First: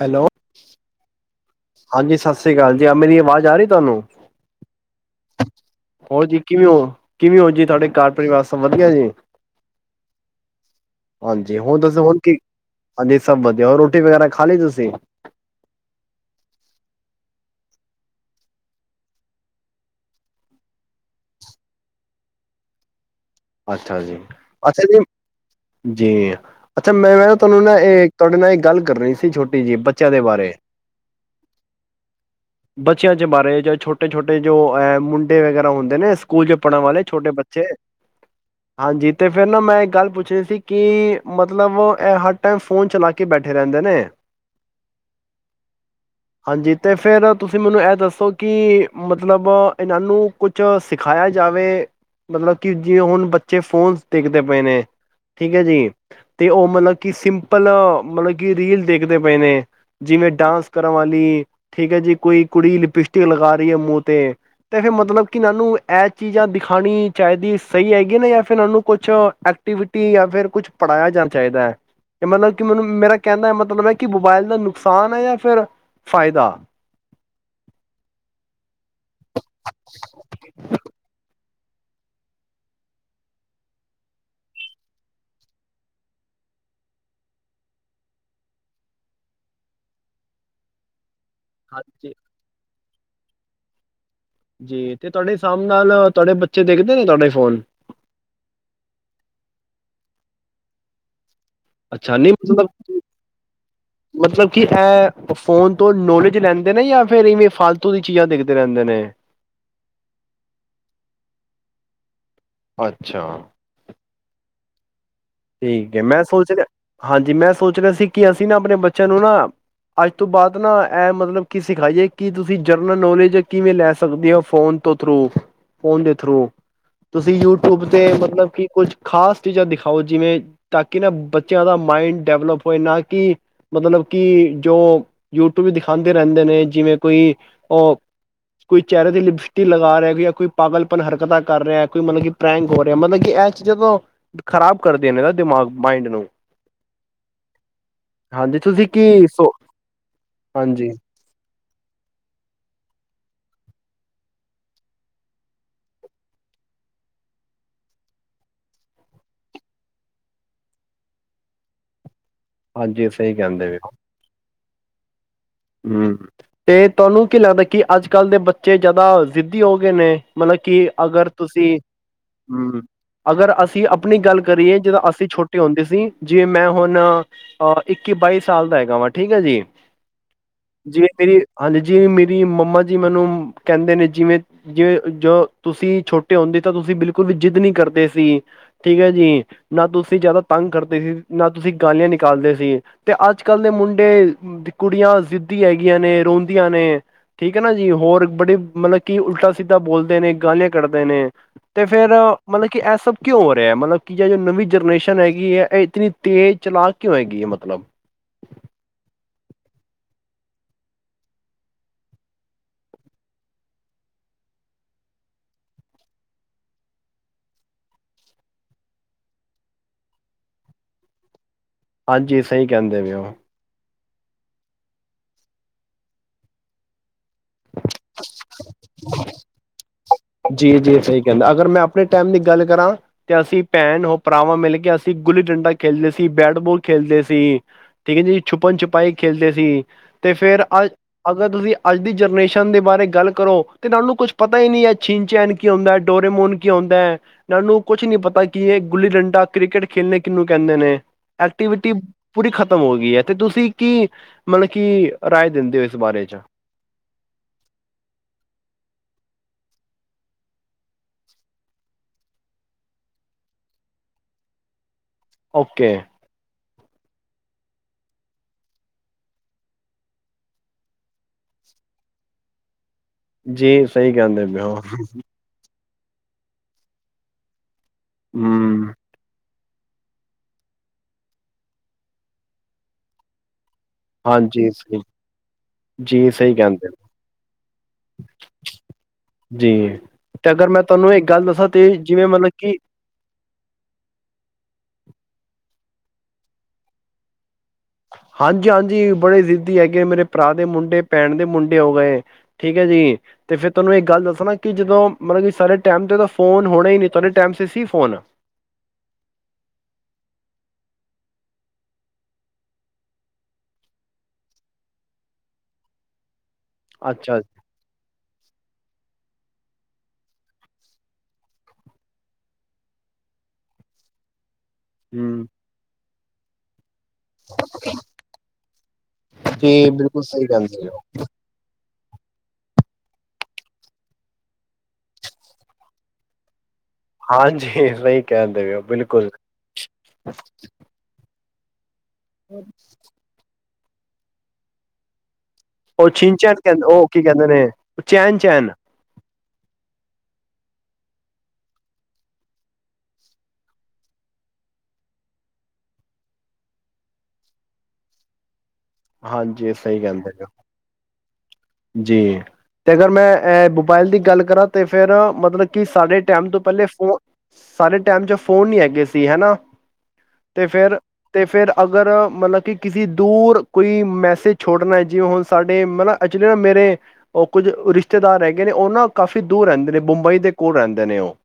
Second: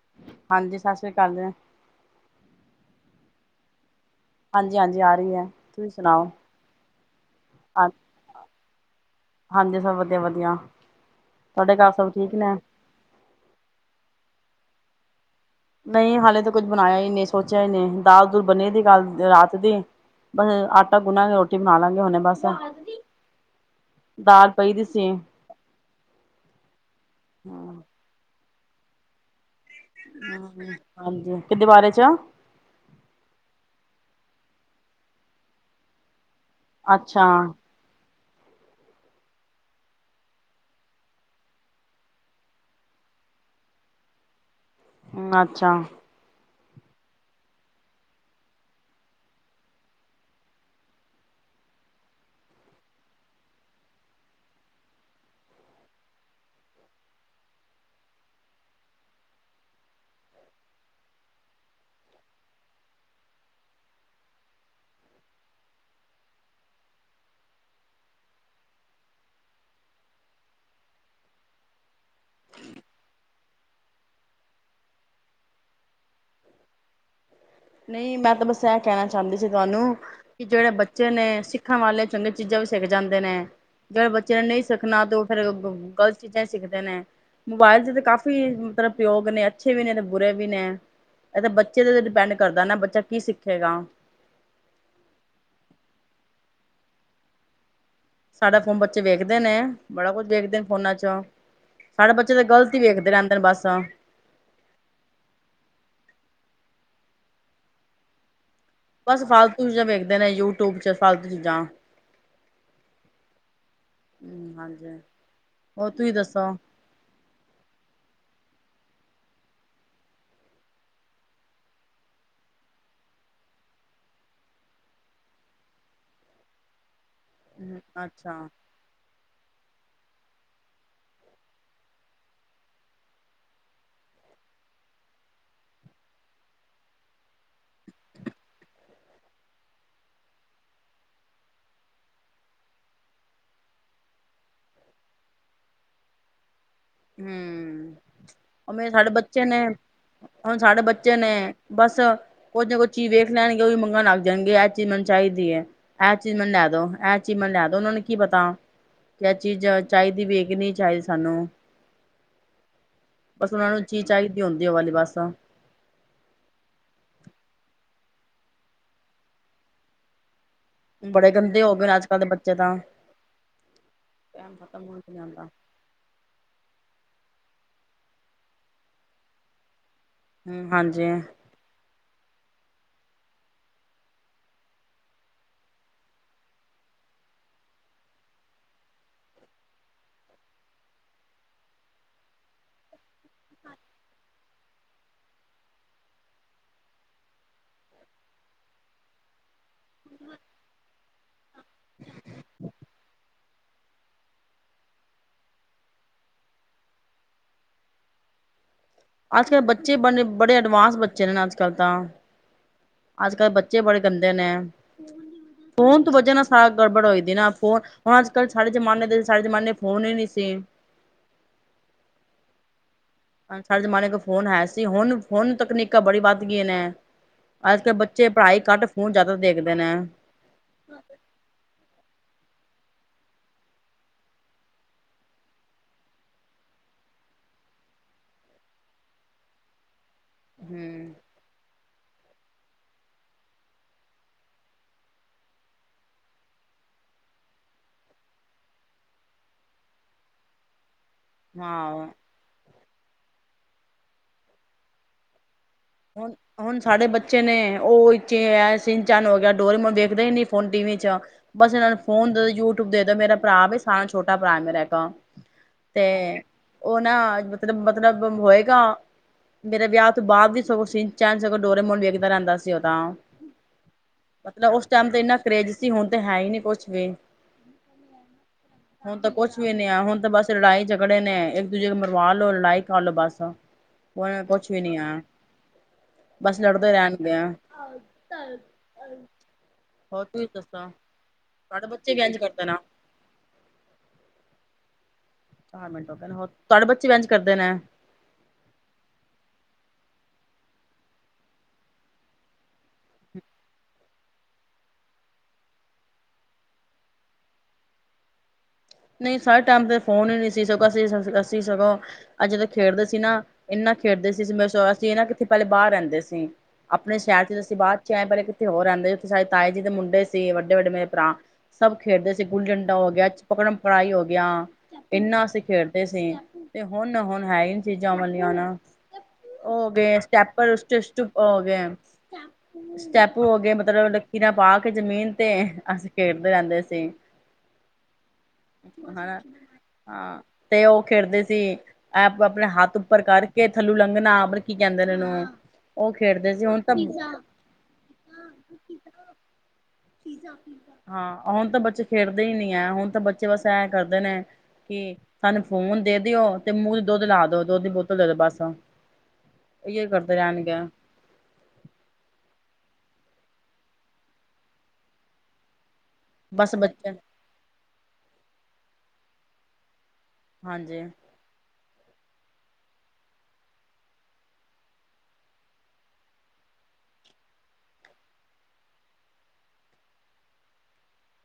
Hello ਹਾਂਜੀ, ਸਤਿ ਸ੍ਰੀ ਕਾਲ ਜੀ। ਹਾਂਜੀ, ਸਤਿ ਸ੍ਰੀ ਕਾਲ ਜੀ ਆ ਮੇਰੀ ਆਵਾਜ਼ ਆ ਰੀ ਏ ਤੁਹਾਨੂੰ। ਹਾਂਜੀ ਹਾਂਜੀ ਆ ਰਹੀ ਹੈ ਤੁਸੀਂ ਸੁਣਾਓ ਹੋਰ ਜੀ ਕਿਵੇਂ ਹੋ ਕਿਵੇਂ ਹੋ ਜੀ ਤੁਹਾਡੇ ਹਾਂ ਘਰ ਪਰਿਵਾਰ ਸਭ ਵਧੀਆ ਜੀ ਹਾਂਜੀ ਸਭ ਵਧੀਆ ਵਧੀਆ ਹਾਂਜੀ ਤੁਹਾਡੇ ਹੋਣ ਘਰ ਦੱਸੋ ਸਭ ਹੋਣ ਕੀ ਠੀਕ ਨੇ ਹਾਂਜੀ ਸਭ ਵਧੀਆ ਰੋਟੀ ਵਗੈਰਾ? ਖਾਲੀ ਤੁਸੀਂ? ਨਹੀਂ ਹਾਲੇ ਤਾਂ ਕੁੱਝ ਬਣਾਇਆ ਈ ਨਹੀਂ ਸੋਚਿਆ ਹੀ ਨਹੀਂ ਦਾਲ ਦੁਲ ਬਣੀ ਦੀ ਕੱਲ ਰਾਤ ਦੀ ਬਸ, ਆਟਾ ਗੁਨਾਗੇ ਰੋਟੀ ਬਣਾ ਲਾਂਗੇ ਹੁਨੇ ਬਸ। ਅੱਛਾ ਜੀ ਦਾਲ ਪਈ ਅੱਛਾ ਦੀ ਜੀ, ਸੀ ਜੀ ਅੱਛਾ ਮੈਂ ਮੈਂ ਨਾ ਤੁਹਾਨੂੰ ਨਾ ਏ ਤੁਹਾਡੇ ਨਾਲ ਏ, ਗੱਲ ਕਰਣੀ ਸੀ ਛੋਟ ਟੀ ਜੀ ਬੱਚਿਆਂ ਦੇ ਬਾਰੇ ਹਾਂਜੀ ਕਿਦੇ ਬਾਰੇ ਚ ਬੱਚਿਆਂ ਚ ਬਾਰੇ ਜਾਂ ਛੋਟੇ ਛੋਟੇ ਨੇ ਜੋਹ ਐ ਮੁੰਡੇ ਵਗੈਰਾ ਹੁੰਦੇ ਨੇ ਸਾ ਸਕੂਲ ਚ ਪੜ੍ਹਨ ਵਾਲੇ ਅੱਛਾ ਛੋਟੇ ਬੱਚੇ, ਹਾਂਜੀ ਤੇ ਫੇਰ ਨਾ ਮੈਂ ਇੱਕ ਗੱਲ ਪੁੱਛਣੀ ਸੀ ਕਿ ਮਤਲਬ ਐ ਹਰ ਟੈਮ ਫੋਨ ਚਲਾ ਕੇ ਬੈਠੇ ਰੈੰਦੇ ਨੇ ਅੱਛਾ। ਹਾਂਜੀ ਤੇ ਫੇਰ ਤੁਸੀਂ ਮੈਨੂੰ ਐ ਦੱਸੋ ਕਿ ਮਤਲਬ ਇਨਾਂ ਨੂੰ ਕੁਛ ਸਿਖਾਇਆ ਜਾਵੇ, ਮਤਲਬ ਕਿ ਜੇ ਹੁਣ ਬੱਚੇ ਫੋਨਸ ਦੇਖਦੇ ਪਏ ਨੇ ਠੀਕ ਹੈ ਜੀ, ਤੇ ਔ ਮਤਲਬ ਕਿ ਸਿੰਪਲ ਮਤਲਬ ਕਿ ਰੀਲ ਦੇਖਦੇ ਪਏ ਨੇ ਜਿਵੇਂ ਡਾਂਸ ਕਰਨ ਵਾਲੀ ਠੀਕ ਹੈ ਜੀ, ਕੋਈ ਕੁੜੀ ਲਿਪਸਟਿਕ ਲਗਾ ਰੀ ਹੈ ਮੂੰਹ ਤੇ, ਤੇ ਫੇਰ ਮਤਲਬ ਕਿ ਇਨਾ ਨੂੰ ਐ ਚੀਜ਼ਾਂ ਦਿਖਾਣੀ ਚਾਈਦੀ ਸਹੀ ਹੈਗੀ ਨੇ ਯਾ ਫੇਰ ਇਨਾਨੂੰ ਕੁਛ ਐਕਟੀਵਿਟੀ ਯਾ ਫਿਰ ਕੁਛ ਪੜ੍ਹਾਇਆ ਜਾਣਾ ਚਾਹੀਦੈ, ਮਤਲਬ ਕਿ ਮੈਨੂੰ ਮੇਰਾ ਕੈਣ ਦਾ ਮਤਲਬ ਐ ਕਿ ਮੋਬਾਇਲ ਦਾ ਨੁਕਸਾਨ ਹੈ ਯਾ ਫਿਰ ਫਾਇਦਾ? ਨਹੀਂ ਮੈਂ ਤਾਂ ਬਸ ਐ ਕੈਣਾ ਚਾੰਦੀ ਸੀ ਤੁਹਾਨੂੰ ਕਿ ਜੇੜੇ ਬੱਚੇ ਨੇ ਸਿਖ ਸਿੱਖਾਂ ਵਾਲਿਆਂ ਚੰਗੀਆਂ ਚੀਜ਼ਾਂ ਵੀ ਸਿੱਖ ਜਾਂਦੇ ਨੇ ਜੇੜੇ ਬੱਚੇ ਨੇ ਨਹੀਂ ਸਿੱਖਣਾ ਤੇ ਔ ਫੇਰ ਗ਼ਲਤ ਚੀਜ਼ਾਂ ਈ ਸਿੱਖਦੇ ਨੇ ਮੋਬਾਇਲ ਦੇ ਤੇ ਕਾਫ਼ੀ ਮਤਲਬ ਪ੍ਰਯੋਗ ਨੇ ਅੱਛੇ ਵੀ ਨੇ ਤੇ ਬੁਰੇ ਵੀ ਨੇ‌। ਐ ਤੇ ਬੱਚੇ ਦੇ ਤੇ ਹਾਂਜੀ ਡਿਪੈਂਡ ਬੱਚਾ ਕੀ ਸਿੱਖੇਗਾ। ਜੀ ਤੇ ਤੁਹੈਡੇ ਸਾਬ ਨਾਲ ਤੁਵੈਡੇ ਬੱਚੇ ਦੇਖਦੇ ਨੇ ਤੁਵੈਡੇ ਫੋਨ? ਸਾਡਾ ਫੋਨ ਬੱਚੇ ਵੇਖਦੇ ਨੇ ਬੜਾ ਕੁਝ ਦੇਖਦੇ ਨੇ ਫੋਨਾਂ ਚ। ਅੱਛਾ ਨਹੀਂ ਮਤਲਬ, ਨੇ ਬਸ ਮਤਲਬ ਕਿ ਐ ਫੋਨ ਤੋਂ ਨੌਲੇਜ ਲੈਂਦ ਨੇ ਯਾ ਫੇਰ ਇਵੇਂ ਫਾਲਤੂ ਦੀ ਚੀਜ਼ਾਂ ਦੇਖਦ ਬੱਸ ਫਾਲਤੂ ਚੀਜ਼ਾਂ ਵੇਖਦੇ ਨੇ, ਯੂਟਿਊਬ ਚ ਫਾਲਤੂ ਚੀਜ਼ਾਂ। ਅੱਛਾ। ਹਮ, ਹਾਂਜੀ। ਹੋਰ ਠੀਕ ਏ ਤੁਸੀਂ ਮੈਂ ਸੋਚ ਦੱਸੋ ਰਿਹਾ, ਹਾਂਜੀ ਮੈਂ ਸੋਚ ਰਿਹਾ ਸੀ ਕਿ ਤੁਸੀਂ ਨਾ ਆਪਣੇ ਬੱਚਿਆਂ ਨੂੰ ਨਾ, ਅੱਜ ਤੋਂ ਬਾਅਦ ਨਾ ਇਹ ਮਤਲਬ ਕੀ ਸਿਖਾਈਏ, ਕਿ ਤੁਸੀਂ ਜਰਨਲ ਨੋਲੇਜ ਕਿਵੇਂ ਲੈ ਸਕਦੇ ਹੋ ਫੋਨ ਤੋਂ ਥਰੂ ਫੋਨ ਦੇ ਥਰੂ। ਤੁਸੀਂ ਯੂਟਿਊਬ ਤੇ ਅੱਛਾ ਮਤਲਬ ਕਿ ਕੁੱਝ ਖਾਸ ਚੀਜ਼ਾਂ ਦਿਖਾਓ ਜਿਵੇਂ ਤਾਂ ਕਿ ਨਾ ਬੱਚਿਆਂ ਦਾ ਮਾਇੰਡ ਡਿਵਲਪ ਹੋਏ। ਨਾ ਕਿ ਮਤਲਬ ਕਿ ਜੋ ਯੂਟਿਊਬ ਦਿਖਾਉਂਦੇ ਰਹਿੰਦੇ ਨੇ ਜਿਵੇਂ ਕੋਈ ਓ ਕੁਈ ਚਿਹਰੇ ਦੀ ਲਿਪਿਸਟੀ ਲਗਾ ਰਿਹਾ ਜਾਂ ਕੋਈ ਪਾਗਲਪਨ ਹਰਕਤਾਂ ਕਰ ਰਿਹਾ ਹੈ ਕੋਈ ਮਤਲਬ ਕਿ ਪ੍ਰੈਕ ਹੋ ਰਿਹਾ ਮਤਲਬ ਕਿ ਇਹ ਚੀਜ਼ਾਂ ਤੋਂ ਖਰਾਬ ਕਰਦੇਨੇ ਦਾ ਦਿਮਾਗ ਮਾਇੰਡ ਨੂੰ ਹਮ ਹਾਂਜੀ ਤੁਸੀਂ ਉਵੇੇ ਸਾਡੇ ਕੀ ਬੱਚੇ ਸੋ ਨੇ ਹੁਣ ਸਾਡੇ ਹਾਂਜੀ ਬੱਚੇ ਨੇ ਬਸ ਕੁੱਝ ਨਾ ਕੁੱਝ ਚੀਜ਼ ਵੇਖ ਲੈਣਗੇ ਉਹ ਵੀ ਮੰਗਣ ਲੱਗ ਜਾਣਗੇ ਇਹ ਚੀਜ਼ ਮੈਨੂੰ ਚਾਹੀਦੀ ਹੈ ਇਹ ਚੀਜ਼ ਮੈਨੂੰ ਲੈ ਦੋ ਇਹ ਚੀਜ਼ ਮੈਨੂੰ ਲੈ ਦੋ ਉਹਨਾਂ ਨੂੰ ਕੀ ਪਤਾ ਕਿ ਇਹ ਚੀਜ਼ ਚਾਹੀਦੀ ਵੀ ਹੈ ਕੀ ਨਹੀਂ ਚਾਹੀਦੀ ਸਾਨੂੰ ਹਾਂਜੀ ਸਹੀ ਕਹਿੰਦੇ ਪਏ ਉਹ ਦਿਓ ਵਾਲੀ ਬੱਸ ਆ। ਹਮ। ਤੇ ਤੁਹਾਨੂੰ ਕੀ ਲੱਗਦਾ ਕੀ ਅੱਜ ਕੱਲ੍ਹ ਦੇ ਬੱਚੇ ਜਾਦਾ ਜ਼ਿਧੀ ਹੋ ਗਏ ਨੇ? ਮਤਲਬ ਕਿ ਅਗਰ ਬੜੇ ਗੰਦੇ ਹੋ ਤੁਸੀਂ ਗਏ ਨੇ ਅੱਜ ਕੱਲ੍ਹ ਦੇ ਬੱਚੇ ਤਾਂ ਹਮ ਅਗਰ ਅਸੀਂ ਅਪਣੀ ਗੱਲ ਟਾਈਮ ਕਰੀਏ ਖਤਮ ਹੋ ਜਿੱਦੋਂ ਹੀ ਅਸੀਂ ਜਾਂਦਾ ਛੋਟੇ ਹੁੰਦੇ ਸੀ ਜਿਵੇਂ ਮੈਂ ਹੁਣ। ਆ ਇੱਕੀ ਬਾਈ ਸਾਲ ਦਾ ਹੈਗਾ ਵਾ ਠੀਕ ਹੈ ਜੀ। ਹਮ ਜਿਵੇ ਹਾਂਜੀ ਮੇਰੀ ਹਾਂ ਜਿਵੇ ਮੇਰੀ। ਵੀ ਮੰਮਾ ਜੀ ਮੈਨੂੰ ਕਹਿੰਦੇ ਨੇ। ਜਿਵੇਂ ਜੇ ਜੋ ਤੁਸੀਂ ਛੋਟੇ ਹੁੰਦੇ ਤਾਂ ਮੰਮਾ ਜੀ ਮੈਨੂੰ ਕਹਿੰਦੇ ਜਿਵੇ ਜਦੋ ਤੁਸੀ ਛੋਟੇ ਹੁੰਦੇ ਸੀ ਤਾਂ ਬਿਲਕੁਲ ਵੀ ਜਿੱਦ ਨਈ ਕਰਦੇ ਸੀ। ਠੀਕ ਹੈ ਜੀ ਨਾ ਤੁਸੀਂ ਜਾਦਾ ਤੰਗ ਕਰਦੇ ਸੀ ਨਾ ਤੁਸੀਂ ਗਾਲੀਆਂ ਨਿਕਾਲਦੇ ਸੀ ਤੇ ਅੱਜ ਕੱਲ ਦੇ ਮੁੰਡੇ ਤੇ ਕੁੜੀਆਂ। ਜਿਧੀ ਹੈਗੀਆਂ ਨੇ ਰੋਂਦੀਆਂ ਨੇ ਠੀਕ ਹੈ ਨਾ ਜੀ ਹੋਰ ਬੜੀ ਮਲਕ ਕੀ ਉਲਟਾ ਸ ਸਿੱਧਾਂ ਬੋਲਦੇ ਨੇ ਗਾਲੀਆਂ ਕੱਢਦੇ ਨੇ ਤੇ ਫੇਰ ਮਤਲਬ ਕਿ ਐ ਸਭ ਕਿਉਂ ਹੋ ਰਿਐ। ਮਲਬ ਕਿ ਜੇੜੀ ਨਵੀਂ ਜਰਨੇਸ਼ਨ ਹੈਗੀ ਐ। ਏ ਇਤਨੀ ਤੇਜ਼ ਚਲਾਕ ਕਿਉਂ ਹੈਗੀ ਐ ਮਤਲਬ? ਅੱਜ ਕੱਲ੍ਹ ਬੱਚੇ ਬਨੇ ਬੜੇ ਐਡਵਾਂਸ ਬੱਚੇ ਨੇ ਅੱਜ ਕੱਲ੍ਹ ਤਾਂ ਅੱਜ ਕੱਲ੍ਹ ਬੱਚੇ ਬੜੇ ਗੰਦੇ ਨੇ ਫੋਨ ਤੋਂ ਵਜ੍ਹਾ ਨਾਲ ਸਾਰ ਗੜਬੜ ਹੋਈ ਦੀ ਨਾ ਫੋਨ ਹੁਣ ਅੱਜ ਕੱਲ੍ਹ ਸਾਰੇੇ ਜ਼ਮਾਨੇ ਦੇ ਸਡੇ ਜ਼ਮਾਨੇ ਫੋਨ ਹੀ ਨਈ ਸੀ। ਹਾਂਜੀ। ਸਈ ਕਹਿੰਦੇ ਪੇ ਓ। ਹਾਂ। ਸਾਡੇ ਜਮਾਨੇ ਗ। ਫੋਨ ਹੈ ਸੀ। ਹੁਣ- ਹੁਣ ਤਕਨੀਕਾਂ ਬੜੀ ਵੱਧ ਗਈਆਂ ਨੇ। ਅੱਜ ਕੱਲ੍ਹ ਬੱਚੇ ਪੜ੍ਹਾਈ ਘੱਟ ਫੋਨ ਜ਼ਿਆਦਾ ਦੇਖਦੇ ਨੇ। ਜੀ-ਜੀ, ਸਈ ਕਹਿੰਦਾ ਅਗਰ ਮੈਂ ਆਪਣੇ ਟੈਮ ਦੀ ਗੱਲ ਕਰਾਂ ਤੇ ਅਸੀਂ ਭੈਣ ਹੋ ਭਰਾਵਾਂ ਮਿਲ ਕੇ ਅਸੀਂ ਗੁੱਲੀ ਡੰਡਾ ਖੇਲਦੇ ਸੀ, ਬੈਟਬੋਲ ਖੇਲਦੇ ਸੀ, ਠੀਕ ਹੈ ਜੀ ਛੁਪਣ ਛੁਪਾਈ ਖੇਲਦੇ ਸੀ। ਤੇ ਫੇਰ ਅੱਜ ਹੂੰ ਅਗਰ ਤੁਸੀਂ ਅੱਜ ਦੀ ਜਰਨੇਸ਼ਨ ਦੇ ਬਾਰੇ ਗੱਲ ਕਰੋ ਤੇ ਉਨ੍ਹਾਂ ਨੂੰ ਕੁੱਛ ਪਤਾ ਈ ਨਈ ਐ। ਸ਼ੀਨ ਸ਼ੇਨ ਕੀ ਹੁੰਦਾ, ਡੋਰੇਮੋਨ ਕੀ ਹੁੰਦੇ, ਇਹਨਾਂ ਨੂੰ ਕੁਛ ਨੀ ਪਤਾ ਕਿ ਇਹ ਗੁੱਲੀ ਡੰਡਾ, ਕ੍ਰਿਕਟ ਖੇਲਣੇ ਕਿਨੂੰ ਕਹਿੰਦੇ ਨੇ। ਐਕਟੀਵਿਟੀ ਹਾਂ ਪੂਰੀ ਖ਼ਤਮ ਹੋ ਗਈ ਐ ਤੇ ਤੁਸੀਂ ਕੀ ਮਲਕ ਕੀ ਰਾਏ ਦਿੰਦੇ ਹੋ ਇਸ ਬਾਰੇ ਹੁਣ ਚ ਹੁਣ ਸਾਡੇ ਬੱਚੇ ਨੇ ਉਹ ਇ ਚੇ ਐ ਸਿੰਨਚੈਨ ਹੋ ਗਿਆ। ਡੋਰੀ ਮੋਨ ਦੇਖਦੇ ਈ ਨੀ ਹੋਨ ਟੀ ਵੀ ਚ ਬਸ ਏਨਾ ਨੂੰ ਫੋਨ ਦੇ ਦੋ ਯੂਟੁਬ ਦੇ ਦੋ ਮੇਰਾ ਭਰਾ ਵੇ ਸਾਰਾ ਛੋਟਾ ਭਰਾ ਏ ਮੇਰਾ ਇਕ ਓਕੇ। ਉਨਾ ਮਤਲਬ-ਮਤਲਬ ਹੋਏਗਾ ਮੇਰੇ ਵਿਆਹ ਤੋਂ ਬਾਅਦ ਵਿੱਚ ਸਗੋਂ ਸਿੰਨ ਚੇਣ ਸਗੋ ਡਰੇਮੋਨ ਵੇਖਦਾ ਰਹਦਾ ਸੀ ਉ,। ਜੀ ਸਹੀ ਕਹਿੰਦੇ ਪੇ ਓ। ਜੀ ਹੁਣ ਤੇ ਹੈ ਈ ਨੀ ਕੁਛ ਵੀ। ਹਮ। ਆ ਹੁਣ ਤਾਂ ਬਸ ਲੜਾਈ ਝਗੜੇ ਨੇ ਇੱਕ ਦੂਜੇ ਮਰਵਾ ਲੋ ਲੜਾਈ ਕਾ ਲੋ ਬਸ। ਉਏ ਹਾਂਜੀ ਕੁਛ ਵੀ ਨੀ ਸਹੀ ਆ। ਜੀ ਸਹੀ ਕਹਿੰਦੇ ਓ। ਜੀ ਹੋਰ ਤੁਸੀਂ ਤੇ ਅਗਰ ਮੈਂ ਦੱਸੋ ਤੁਹਾਨੂੰ ਇੱਕ ਗੱਲ ਦੱਸਾਂ ਤੇ ਤੁਹਾਡੇ ਬੱਚੇ ਵੀ ਜਿਵੇਂ ਇੰਝ ਮਤਲ ਕਰਦੇ ਕਿ ਨੇ ਚਾਰ ਮਿੰਟ ਹੋ ਗੇ ਨੇ ਹੋਰ। ਤੁਹਾਡੇ ਬੱਚੇ ਏਜ ਕਰਦੇ ਨ? ਹਾਂਜੀ -ਹਾਂਜੀ ਬੜੇ ਜਿਧੀ ਹੈਗੇ। ਮੇਰੇ ਭਰਾ ਦੇ ਮੁੰਡੇ, ਭੈਣ ਦੇ ਮੁੰਡੇ ਹੋ ਗਏ ਠੀਕ ਐ ਜੀ ਤੇ ਫੇਰ ਤੋਨੂੰ ਇੱਕ ਗੱਲ ਦੱਸਣਾ ਕਿ ਜਦੋਂ ਮਲਕ ਕਿ ਸਾਡੇ ਟੈਮ ਤੇ ਤਾਂ ਫੋਨ ਹੋਣੇ ਈ ਨੀ। ਤੁਹਾਡੇ ਟੈਮ ਤੇ ਸੀ ਫੋਨ? ਨਈ ਸਾਡੇ ਟੈਮ ਤੇ ਫੋਨ ਈ ਨਈ ਸੀ ਸਗੋਂ ਅਸੀਂ ਅਸੀਂ ਸਗੋਂ ਐ ਜਦੋ ਖੇਡਦੇ ਸੀ ਨਾ ਏਨਾ ਨਾ ਖੇਡਦੇ ਸੀ। ਅਸੀਂ ਨਾ ਕਿੱਥੇ ਪਹਲੇ ਬਾਰ ਰਹਿੰਦੇ ਸੀ। ਆਪਣੇ ਅੱਛਾ ਸ਼ਹਿਰ ਚ ਅਸੀਂ ਬਾਦ ਚ ਆਏ ਪਹਿਲੇ ਕਿਥੇ ਹੋਰ ਰਹਿੰਦੇ ਸਾਡੇ ਤਾਏ ਜੀ ਦੇ ਮੁੰਡੇ ਸੀ ਵੱਡੇ ਵੱਡੇ ਮੇਰੇ ਭਰਾ ਸਭ ਖੇਡਦੇ ਸੀ ਗੁੱਲੀ ਡੰਡਾ ਹੋ ਗਿਆ ਪਕੜਮ ਪੜਾਈ ਹੋ ਗਿਆ। ਏਨਾ ਹੂੰ ਅਸੀਂ ਖੇਡਦੇ ਸ ਤੇ ਹੁਣ -ਹੁਣ ਹੈ ਈ ਨੀ ਚੀਜ਼ਾਂ ਓ ਵਲੀਆਂ ਹੁਣ। ਓ ਹੋ ਜੀ ਗਏ ਬਿਲਕੁਲ ਸਹੀ ਸਟੈਪਰ ਕਹਿੰਦੇ ਹੋ ਸਟੁ ਹੋ ਗਏ ਸਟੈਪੂ ਹੋ ਗੇ। ਮਤਲਬ ਲਕੀਰਾਂ ਪਾ ਕੇ ਜਮੀਨ ਤੇ ਅਸੀਂ ਖੇਡਦੇ ਰਹਿੰਦੇ ਸੀ। ਹਾਂ, ਜੇਲਣ ਕਿਆ। ਹਨਾ। ਹਾਂ, ਤੇ ਉਹ ਖੇਡਦੇ ਸ ਤੇ ਵੇ ਆਪਣੇ ਹੱਥ ਉੱਪਰ ਕਰ ਕੇ ਥੱਲੂ ਲੰਘਣਾ। ਬਰ ਕੀ ਕਹਿੰਦੇ ਨੇ ਓਨੁ ਉਹ ਛਿਨਚੈਨ ਕਹਦ ਉਹ ਕੀ ਕਹਿੰਦੇ ਨੇ ਚੈਨ- ਚੈਨ। ਹਾਂ ਹੁਣ ਤਾਂ ਬੱਚੇ ਖੇਡਦੇ ਈ ਨਈ ਐ। ਹੁਣ ਤਾਂ ਬੱਚੇ ਬਸ ਐ ਕਰਦੇ ਨੇ ਕਿ ਸਾਨੂੰ ਫੋਨ ਦੇ ਦਿਓ ਤੇ ਮੂੰਹ ਦੀ ਦੁੱਧ ਲਾ ਦੋ, ਦੁੱਧ ਦੀ ਬੋਤਲ ਦੇ ਦੋ ਬਸ। ਹਾਂਜੀ ਸਹੀ ਇ ਕਹਿੰਦੇ ਕਰਦੇ ਪਏ ਹੋ। ਰਹਿਣਗੇ ਜੀ। ਤੇ ਅਗਰ ਮੈਂ ਅ ਮੋਬਾਇਲ ਦੀ ਗੱਲ ਕਰਾਂ ਤੇ ਫਿਰ ਮਤਲਬ ਕਿਸ ਸਾਡੇ ਟਾਈਮ ਤੋਂ ਬਸ ਪਹਿਲੇ ਬੱਚੇ ਫੋਨ ਸਾਡੇ ਟਾਈਮ ਚ ਫੋਨ ਨਹੀਂ ਹੈਗੇ ਸੀ ਹੈਨਾ। ਤੇ ਹਾਂਜੀ ਫਿਰ-ਤੇ ਫਿਰ ਅਗਰ ਮਤਲਬ ਕਿ ਕਿਸੀ ਦੂਰ ਕੋਈ ਮੈਸੇਜ ਛੋੜਣਾ ਜਿਵੇਂ ਹੁਣ ਸਾਡੇ ਮਤਲਬ ਜਿਵੇ ਉਹ ਮੇਰੇ ਉਹ ਕੁੱਝ ਰਿਸ਼ਤੇਦਾਰ ਹੈਗੇ ਨੇ ਉਹ ਨਾ ਕਾਫੀ ਦੂਰ ਰਹਿੰਦੇ ਨੇ ਬੰਬਈ ਦੇ ਕੋਲ ਰਹਿੰਦੇ ਨੇ ਉਹ।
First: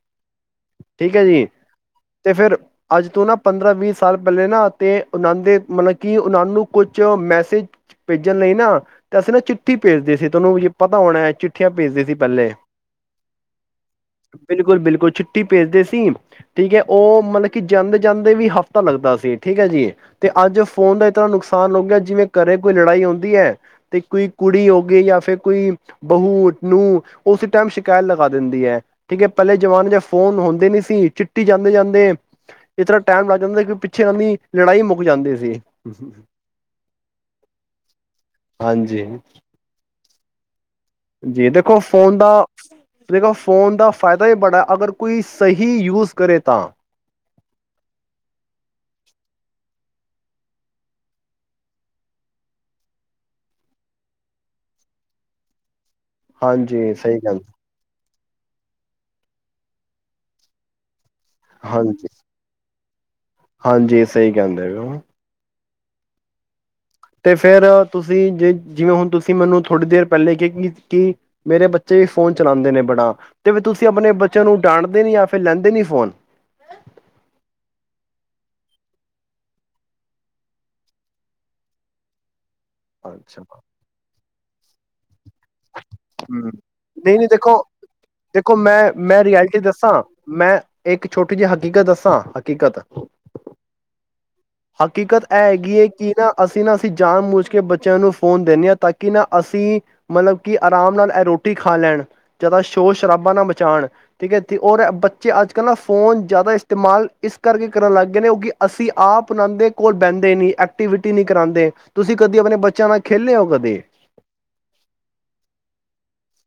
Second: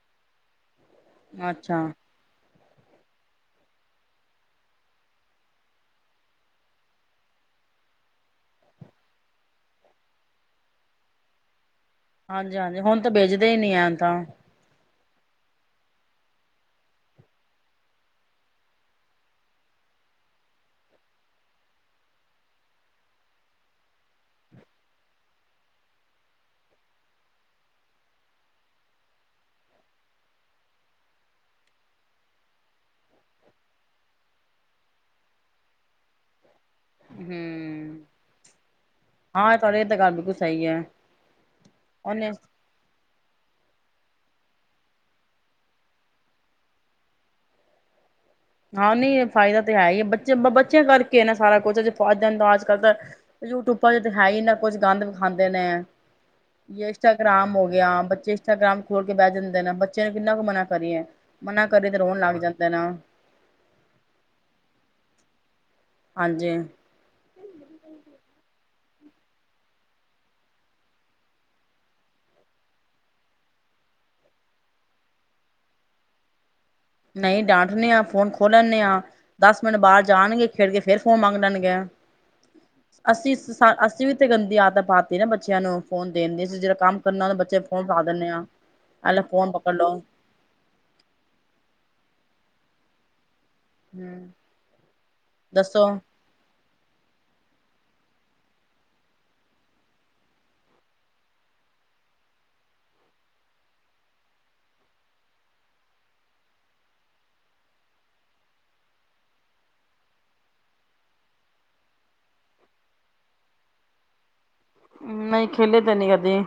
ਠੀਕ ਹੈ ਜੀ ਅੱਛਾ ਤੇ ਫਿਰ ਅੱਜ ਤੋਂ ਨਾ ਪੰਦਰਾਂ ਵੀਹ ਸਾਲ ਪਹਿਲੇ ਨਾ ਤੇ ਉਹਨਾਂ ਦੇ ਮਤਲਬ ਕਿ ਉਹਨਾਂ ਨੂੰ ਕੁਛ ਮੈਸੇਜ ਭੇਜਣ ਲਈ ਨਾ ਤੇ ਅਸੀਂ ਨਾ ਚਿੱਠੀ ਭੇਜਦੇ ਸੀ ਤੁਹਨੂੰ ਵੀ ਪਤਾ ਹੋਣਾ ਭੇਜਦੇ ਸੀ ਪਹਿਲੇ ਹਾਂਜੀ ਹਾਂਜੀ ਹੁਣ ਤਾਂ ਭਜਦੇ ਹੀ ਨਹੀਂੀ ਐ ਤਾਂ ਛੁੱਟੀ ਭੇਜਦੇ ਸੀ ਠੀਕ ਹੈ ਉਹ ਮਤਲਬ ਕਿ ਜਾਂਦੇ ਜਾਂਦੇ ਵੀ ਹਫ਼ਤਾ ਲੱਗਦਾ ਸੀ ਠੀਕ ਹੈ ਜੀ ਤੇ ਅੱਜ ਫੋਨ ਦਾ ਇਤਨਾ ਨੁਕਸਾਨ ਹੋ ਗਿਆ ਜਿਵੇਂ ਘੇ ਕੋਈ ਲੜਾਈ ਆਉਂਦੀ ਹੈ ਤੇ ਕੋਈ ਕੁੜੀ ਹੋ ਗਈ ਜਾਂ ਫਿਰ ਕੋਈ ਬਹੂ ਨੂੰਹ ਉਸ ਟਾਈਮ ਸ਼ਿਕਾਇਤ ਲਗਾ ਦਿੰਦੀ ਹੈ ਠੀਕ ਹੈ ਪਹਿਲੇ ਜਮਾਨੇ ਚ ਫ਼ੋਨ ਹੁੰਦੇ ਨੀ ਸੀ ਚਿੱਟੀ ਜਾਂਦੇ ਜਾਂਦੇ ਇਸ ਤਰ੍ਹਾਂ ਟਾਈਮ ਲੱਗ ਜਾਂਦਾ ਕਿ ਪਿੱਛੇ ਕਦੀ ਲੜਾਈ ਮੁੱਕ ਜਾਂਦੀ ਸੀ ਹੂੰ ਹਾਂਜੀ ਹਾਂ ਤੁਹਾਡੇ ਇਹ ਤਾਂ ਗੱਲ ਬਿਲਕੁਲ ਸਹੀ ਹੈ ਜੀ ਦੇਖੋ ਫੋਨ ਦਾ ਉਹਨੇ ਦੇਖੋ ਫੋਨ ਦਾ ਫਾਇਦਾ ਵੀ ਬੜਾ ਅਗਰ ਕੋਈ ਸਹੀ ਯੂਜ਼ ਕਰੇ ਤਾਂ ਹਾਂ ਨੀ ਫਾਇਦਾ ਤਾਂ ਹੈ ਹੀ ਬੱਚੇ ਬੱਚਿਆਂ ਕਰਕੇ ਨਾ ਸਾਰਾ ਕੁਛਜੇ ਫਾਇਦਾਦਾ ਅੱਜ ਕੱਲ ਤਾਂ ਯੂਟਿਊਬਾਂ ਤਾਂ ਹੈ ਹੀ ਨਾ ਕੁਛ ਗੰਦ ਵੀਖਾਂਦੇ ਨੇ ਜ ਹਾਂਜੀ ਸਹੀ ਗੱਲ ਇੰਸਟਾਗ੍ਰਾਮ ਹੋ ਗਿਆ ਬੱਚੇ ਇਾ ਗ੍ਰਾਮ ਖੋਲ ਕੇ ਬਹਿ ਜਾਂਦੇ ਨੇ ਬੱਚਿਆਂ ਨੂੰ ਕਿੰਨਾ ਕੁ ਮਨਾ ਕਰੀਏ ਮਨਾ ਕਰੀ ਤੇ ਹਾਂਜੀ ਰੋਣ ਲੱਗ ਜਾਂਦਾ ਨਾ ਹਾਂਜੀ ਸਹੀ ਕਹਿੰਦੇ ਹਾਂਜੀ ਤੇ ਫੇਰ ਤੁਸੀਂ ਜੇ ਜਿਵੇਂ ਹੁਣ ਤੁਸੀਂ ਮੈਨੂੰ ਥੋੜ੍ਹੀ ਦੇਰ ਪਹਿਲੇ ਕਿ ਮੇਰੇ ਬੱਚੇ ਵੀ ਫੋਨ ਚਲਾਉਂਦੇ ਨੇ ਬੜਾ ਤੇ ਤੁਸੀਂ ਆਪਣੇ ਬੱਚਿਆਂ ਨੂੰ ਡਾਂਟਦੇ ਨੀ ਜਾਂ ਫਿਰ ਲੈਂਦੇ ਨੀ ਫੋਨ ਨਹੀਂ ਡਾਂਟਦੇ ਆ ਫੋਨ ਖੋਲ ਲੈਂਦੇ ਆਾਂ ਦਸ ਮਿੰਟ ਬਾਹਰ ਜਾਣਗੇ ਖੇਡ ਕੇ ਫੇਰ ਫੋਨ ਮੰਗ ਲੈਣਗੇ ਅਸੀਂ ਅੱਛਾ ਅਸੀਂ ਵੀ ਇੱਥੇ ਗੰਦੀ ਆਦਤ ਪਾਤੀ ਨਾ ਬੱਚਿਆਂ ਨੂੰ ਫੋਨ ਦੇਣ ਦਿੰਦੇ ਹਮ ਅਸੀਂ ਜਿਹੜਾ ਕੰਮ ਨਹੀਂ ਕਰਨਾ ਨਹੀਂ ਉਹਨੂੰ ਬੱਚੇ ਦੇਖੋ ਫੋਨ ਫੜਾ ਦਿੰਦੇ ਹਾਂ ਦੇਖੋ ਮੈਂ ਆ ਮੈਂ ਲਓ ਫੋਨ ਰਿਐਲਿਟੀ ਪਕੜ ਦੱਸਾਂ ਲਓ ਮੈਂ ਇੱਕ ਛੋਟੀ ਜਿਹੀ ਹਕੀਕਤ ਹਕੀਕਤ ਹੂੰ ਹਕੀਕਤ ਇਹ ਹੈਗੀ ਹੈ ਦੱਸੋ ਕਿ ਨਾ ਅਸੀਂ ਨਾ ਅਸੀਂ ਜਾਣ ਮੁਜ ਕਿ ਬੱਚਿਆਂ ਨੂੰ ਫੋਨ ਦਿੰਦੇ ਹਾਂ ਤਾਂ ਕਿ ਨਾ ਅਸੀਂ ਮਤਲਬ ਕਿ ਆਰਾਮ ਨਾਲ ਇਹ ਰੋਟੀ ਖਾ ਲੈਣ ਜਿਆਦਾ ਸ਼ੋਰ ਸ਼ਰਾਬਾ ਨਾਲ ਮਚਾਉਣ ਠੀਕ ਹੈ ਤੇ ਔਰ ਬੱਚੇ ਅੱਜ ਕੱਲ੍ਹ ਨਾ ਫੋਨ ਜ਼ਿਆਦਾ ਇਸਤੇਮਾਲ ਇਸ ਕਰਕੇ ਕਰਨ ਲੱਗ ਗਏ ਨੇ ਕਿਉਕਿ ਅਸੀਂ ਆਪ ਉਹਨਾਂ ਦੇ ਕੋਲ ਬਹਿੰਦੇ ਨਹੀਂ ਐਕਟੀਵਿਟੀ ਨਹੀਂ ਕਰਾਂਦੇ ਤੁਸੀਂ ਕਦੇ ਆਪਣੇ ਬੱਚਿਆਂ ਨਾਲ ਖੇਲੇ ਹੋ ਕਦੀ ਨਹੀਂ ਖੇਲੇ ਤੇ ਨੀ ਕਦੇ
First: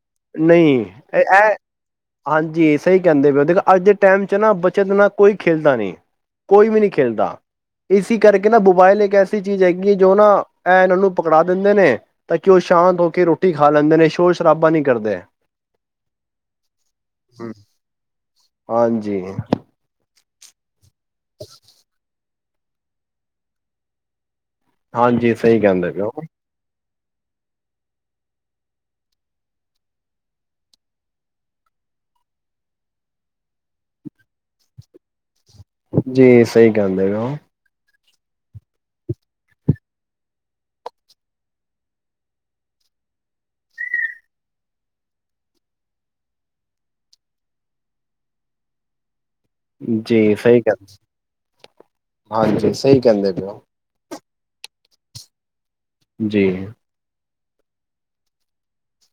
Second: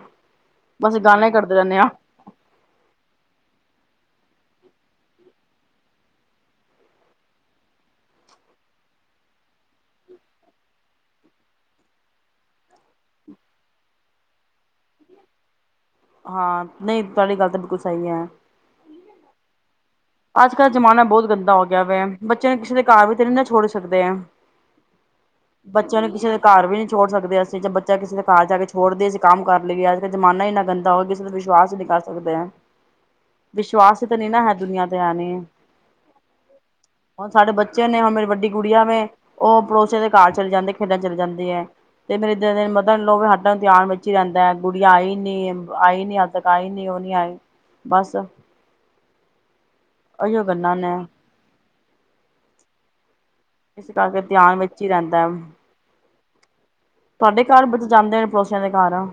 ਨਹੀਂ ਬਸ ਇਹ ਗਾਣੇ ਇਹ ਕਰਦੇ ਰਹਿੰਦੇ ਹਾਂ ਹਾਂਜੀ ਸਹੀ ਕਹਿੰਦੇ ਵੀ ਉਹ ਦੇਖੋ ਅੱਜ ਟਾਈਮ ਚ ਨਾ ਬਚਤ ਨਾ ਕੋਈ ਖੇਲਦਾ ਨਹੀਂ ਕੋਈ ਵੀ ਨਹੀਂ ਖੇਲਦਾ ਇਸ ਕਰਕੇ ਨਾ ਮੋਬਾਇਲ ਇੱਕ ਐਸੀ ਚੀਜ਼ ਹੈਗੀ ਹੈ ਜੋ ਨਾ ਇਹ ਇਹਨਾਂ ਨੂੰ ਪਕੜਾ ਦਿੰਦੇ ਨੇ ਤਾਂ ਕਿ ਸ਼ਾਂਤ ਹੋ ਕੇ ਰੋਟੀ ਖਾ ਲੈਂਦੇ ਨੇ ਸੋ ਸ਼ਰਾਬਾ ਨਹੀਂ ਕਰਦੇ ਹਾਂ ਨਹੀਂ ਤੁਹਾਡੀ ਗੱਲ ਤਾਂ ਬਿਲਕੁਲ ਸਹੀ ਹੈ ਹਾਂਜੀ ਅੱਜ ਕੱਲ੍ਹ ਜ਼ਮਾਨਾ ਬਹੁਤ ਗੰਦਾ ਹੋ ਗਿਆ ਵਾ ਬੱਚੇ ਨੂੰ ਕਿਸੇ ਦੇ ਘਰ ਵੀ ਤੇ ਨੀ ਨਾ ਛੋੜ ਸਕਦੇ ਆ ਹਾਂਜੀ ਸਹੀ ਕਹਿੰਦੇ ਪਏ ਹੋ ਘਰ ਵੀ ਨਹੀਂ ਛੋੜ ਸਕਦੇ ਹਾਂ ਅਸੀਂ ਜਾਂ ਬੱਚਾ ਕਿਸੇ ਦੇ ਘਰ ਜਾ ਕੇ ਛੋੜਦੇ ਅਸੀਂ ਕੰਮ ਕਰ ਲਈਏ ਅੱਜ ਕੱਲ ਜ਼ਮਾਨਾ ਇੰਨਾ ਗੰਦਾ ਹੋਵੇ ਕਿਸੇ ਵਿਸ਼ਵਾਸ ਹੀ ਨਹੀਂ ਕਰ ਸਕਦੇ ਵਿਸ਼ਵਾਸ ਹੀ ਤਾਂ ਨ ਨਾ ਹੈ ਦੁਨੀਆਂ ਹੈ ਨੀ ਜੀ ਸਹੀ ਕਹਿੰਦੇ ਪਏ ਹੁਣ ਹੋ ਸਾਡੇ ਬੱਚੇ ਨੇ ਹੁਣ ਮੇਰੀ ਵੱਡੀ ਗੁੜੀਆਂ ਵੈ ਉਹ ਪੜੋਸੇ ਦੇ ਕਾਰ ਚਲੇ ਜਾਂਦੇ ਖੇਡਣ ਚਲੇ ਜਾਂਦੀ ਹੈ ਤੇ ਮੇਰੇ ਦਿਨ ਦਿਨ ਮਤਾਬ ਲੋ ਸਾਡਾ ਧਿਆਨ ਵਿੱਚ ਹੀ ਰਹਿੰਦਾ ਹੈ ਗੁੜੀਆਂ ਆਈ ਨੀ ਆਈ ਨੀ ਹਲੇ ਤੱਕ ਆਈ ਨੀ ਉਹ ਨੀ ਆਈ ਬਸ ਜੀ ਇਹੀਓ ਸਹੀ ਗੱਲਾਂ ਗੱਲ ਨੇ ਹਾਂਜੀ ਸਹੀ ਕਹਿੰਦੇ ਪਏ ਹੋ ਇਸ ਕਰਕੇ ਧਿਆਨ ਵਿੱਚ ਹੀ ਰਹਿੰਦਾ ਜੀ ਤੁਹਾਡੇ ਘਰ ਵਿੱਚ ਜਾਂਦੇ ਨੇ ਪੜੋਸੀਆਂ ਦੇ ਘਰ ਆ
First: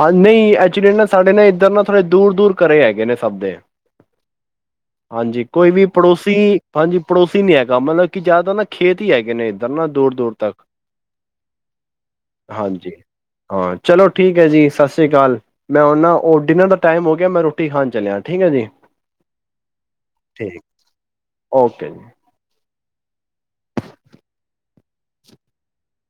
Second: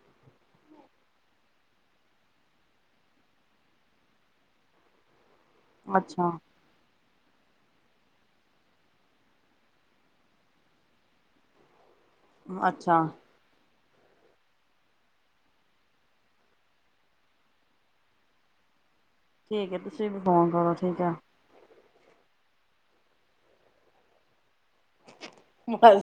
ਹਾਂ ਨਹੀਂ ਐਕਚੁਲੀ ਨਾ ਸਾਡੇ ਨਾ ਇੱਧਰ ਨਾ ਥੋੜੇ ਦੂਰ ਦੂਰ ਕਰੇ ਹੈਗੇ ਨੇ ਸਭ ਦੇ ਹਾਂਜੀ ਕੋਈ ਵੀ ਅੱਛਾ ਪੜੋਸੀ ਪੰਜ ਪੜੋਸੀ ਨੀ ਹੈਗਾ ਮਤਲਬ ਕਿ ਜ਼ਿਆਦਾਤਰ ਨਾ ਖੇਤ ਹੀ ਹੈਗੇ ਨੇ ਇੱਧਰ ਨਾ ਦੂਰ ਦੂਰ ਤੱਕ ਹਾਂਜੀ ਅੱਛਾ ਹਾਂ ਚਲੋ ਠੀਕ ਹੈ ਜੀ ਸਤਿ ਸ਼੍ਰੀ ਅਕਾਲ ਮੈਂ ਉਹਨਾ ਉਹ ਡਿਨਰ ਦਾ ਟਾਈਮ ਹੋ ਗਿਆ ਮੈਂ ਰੋਟੀ ਖਾਣ ਚੱਲਿਆ ਠੀਕ ਹੈ ਜੀ ਠੀਕ ਤੁਸੀਂ ਵੀ ਫ਼ੋਨ ਕਰੋ ਠੀਕ ਆ ਓਕੇ ਜੀ। ਬੱਲ [unintelligible]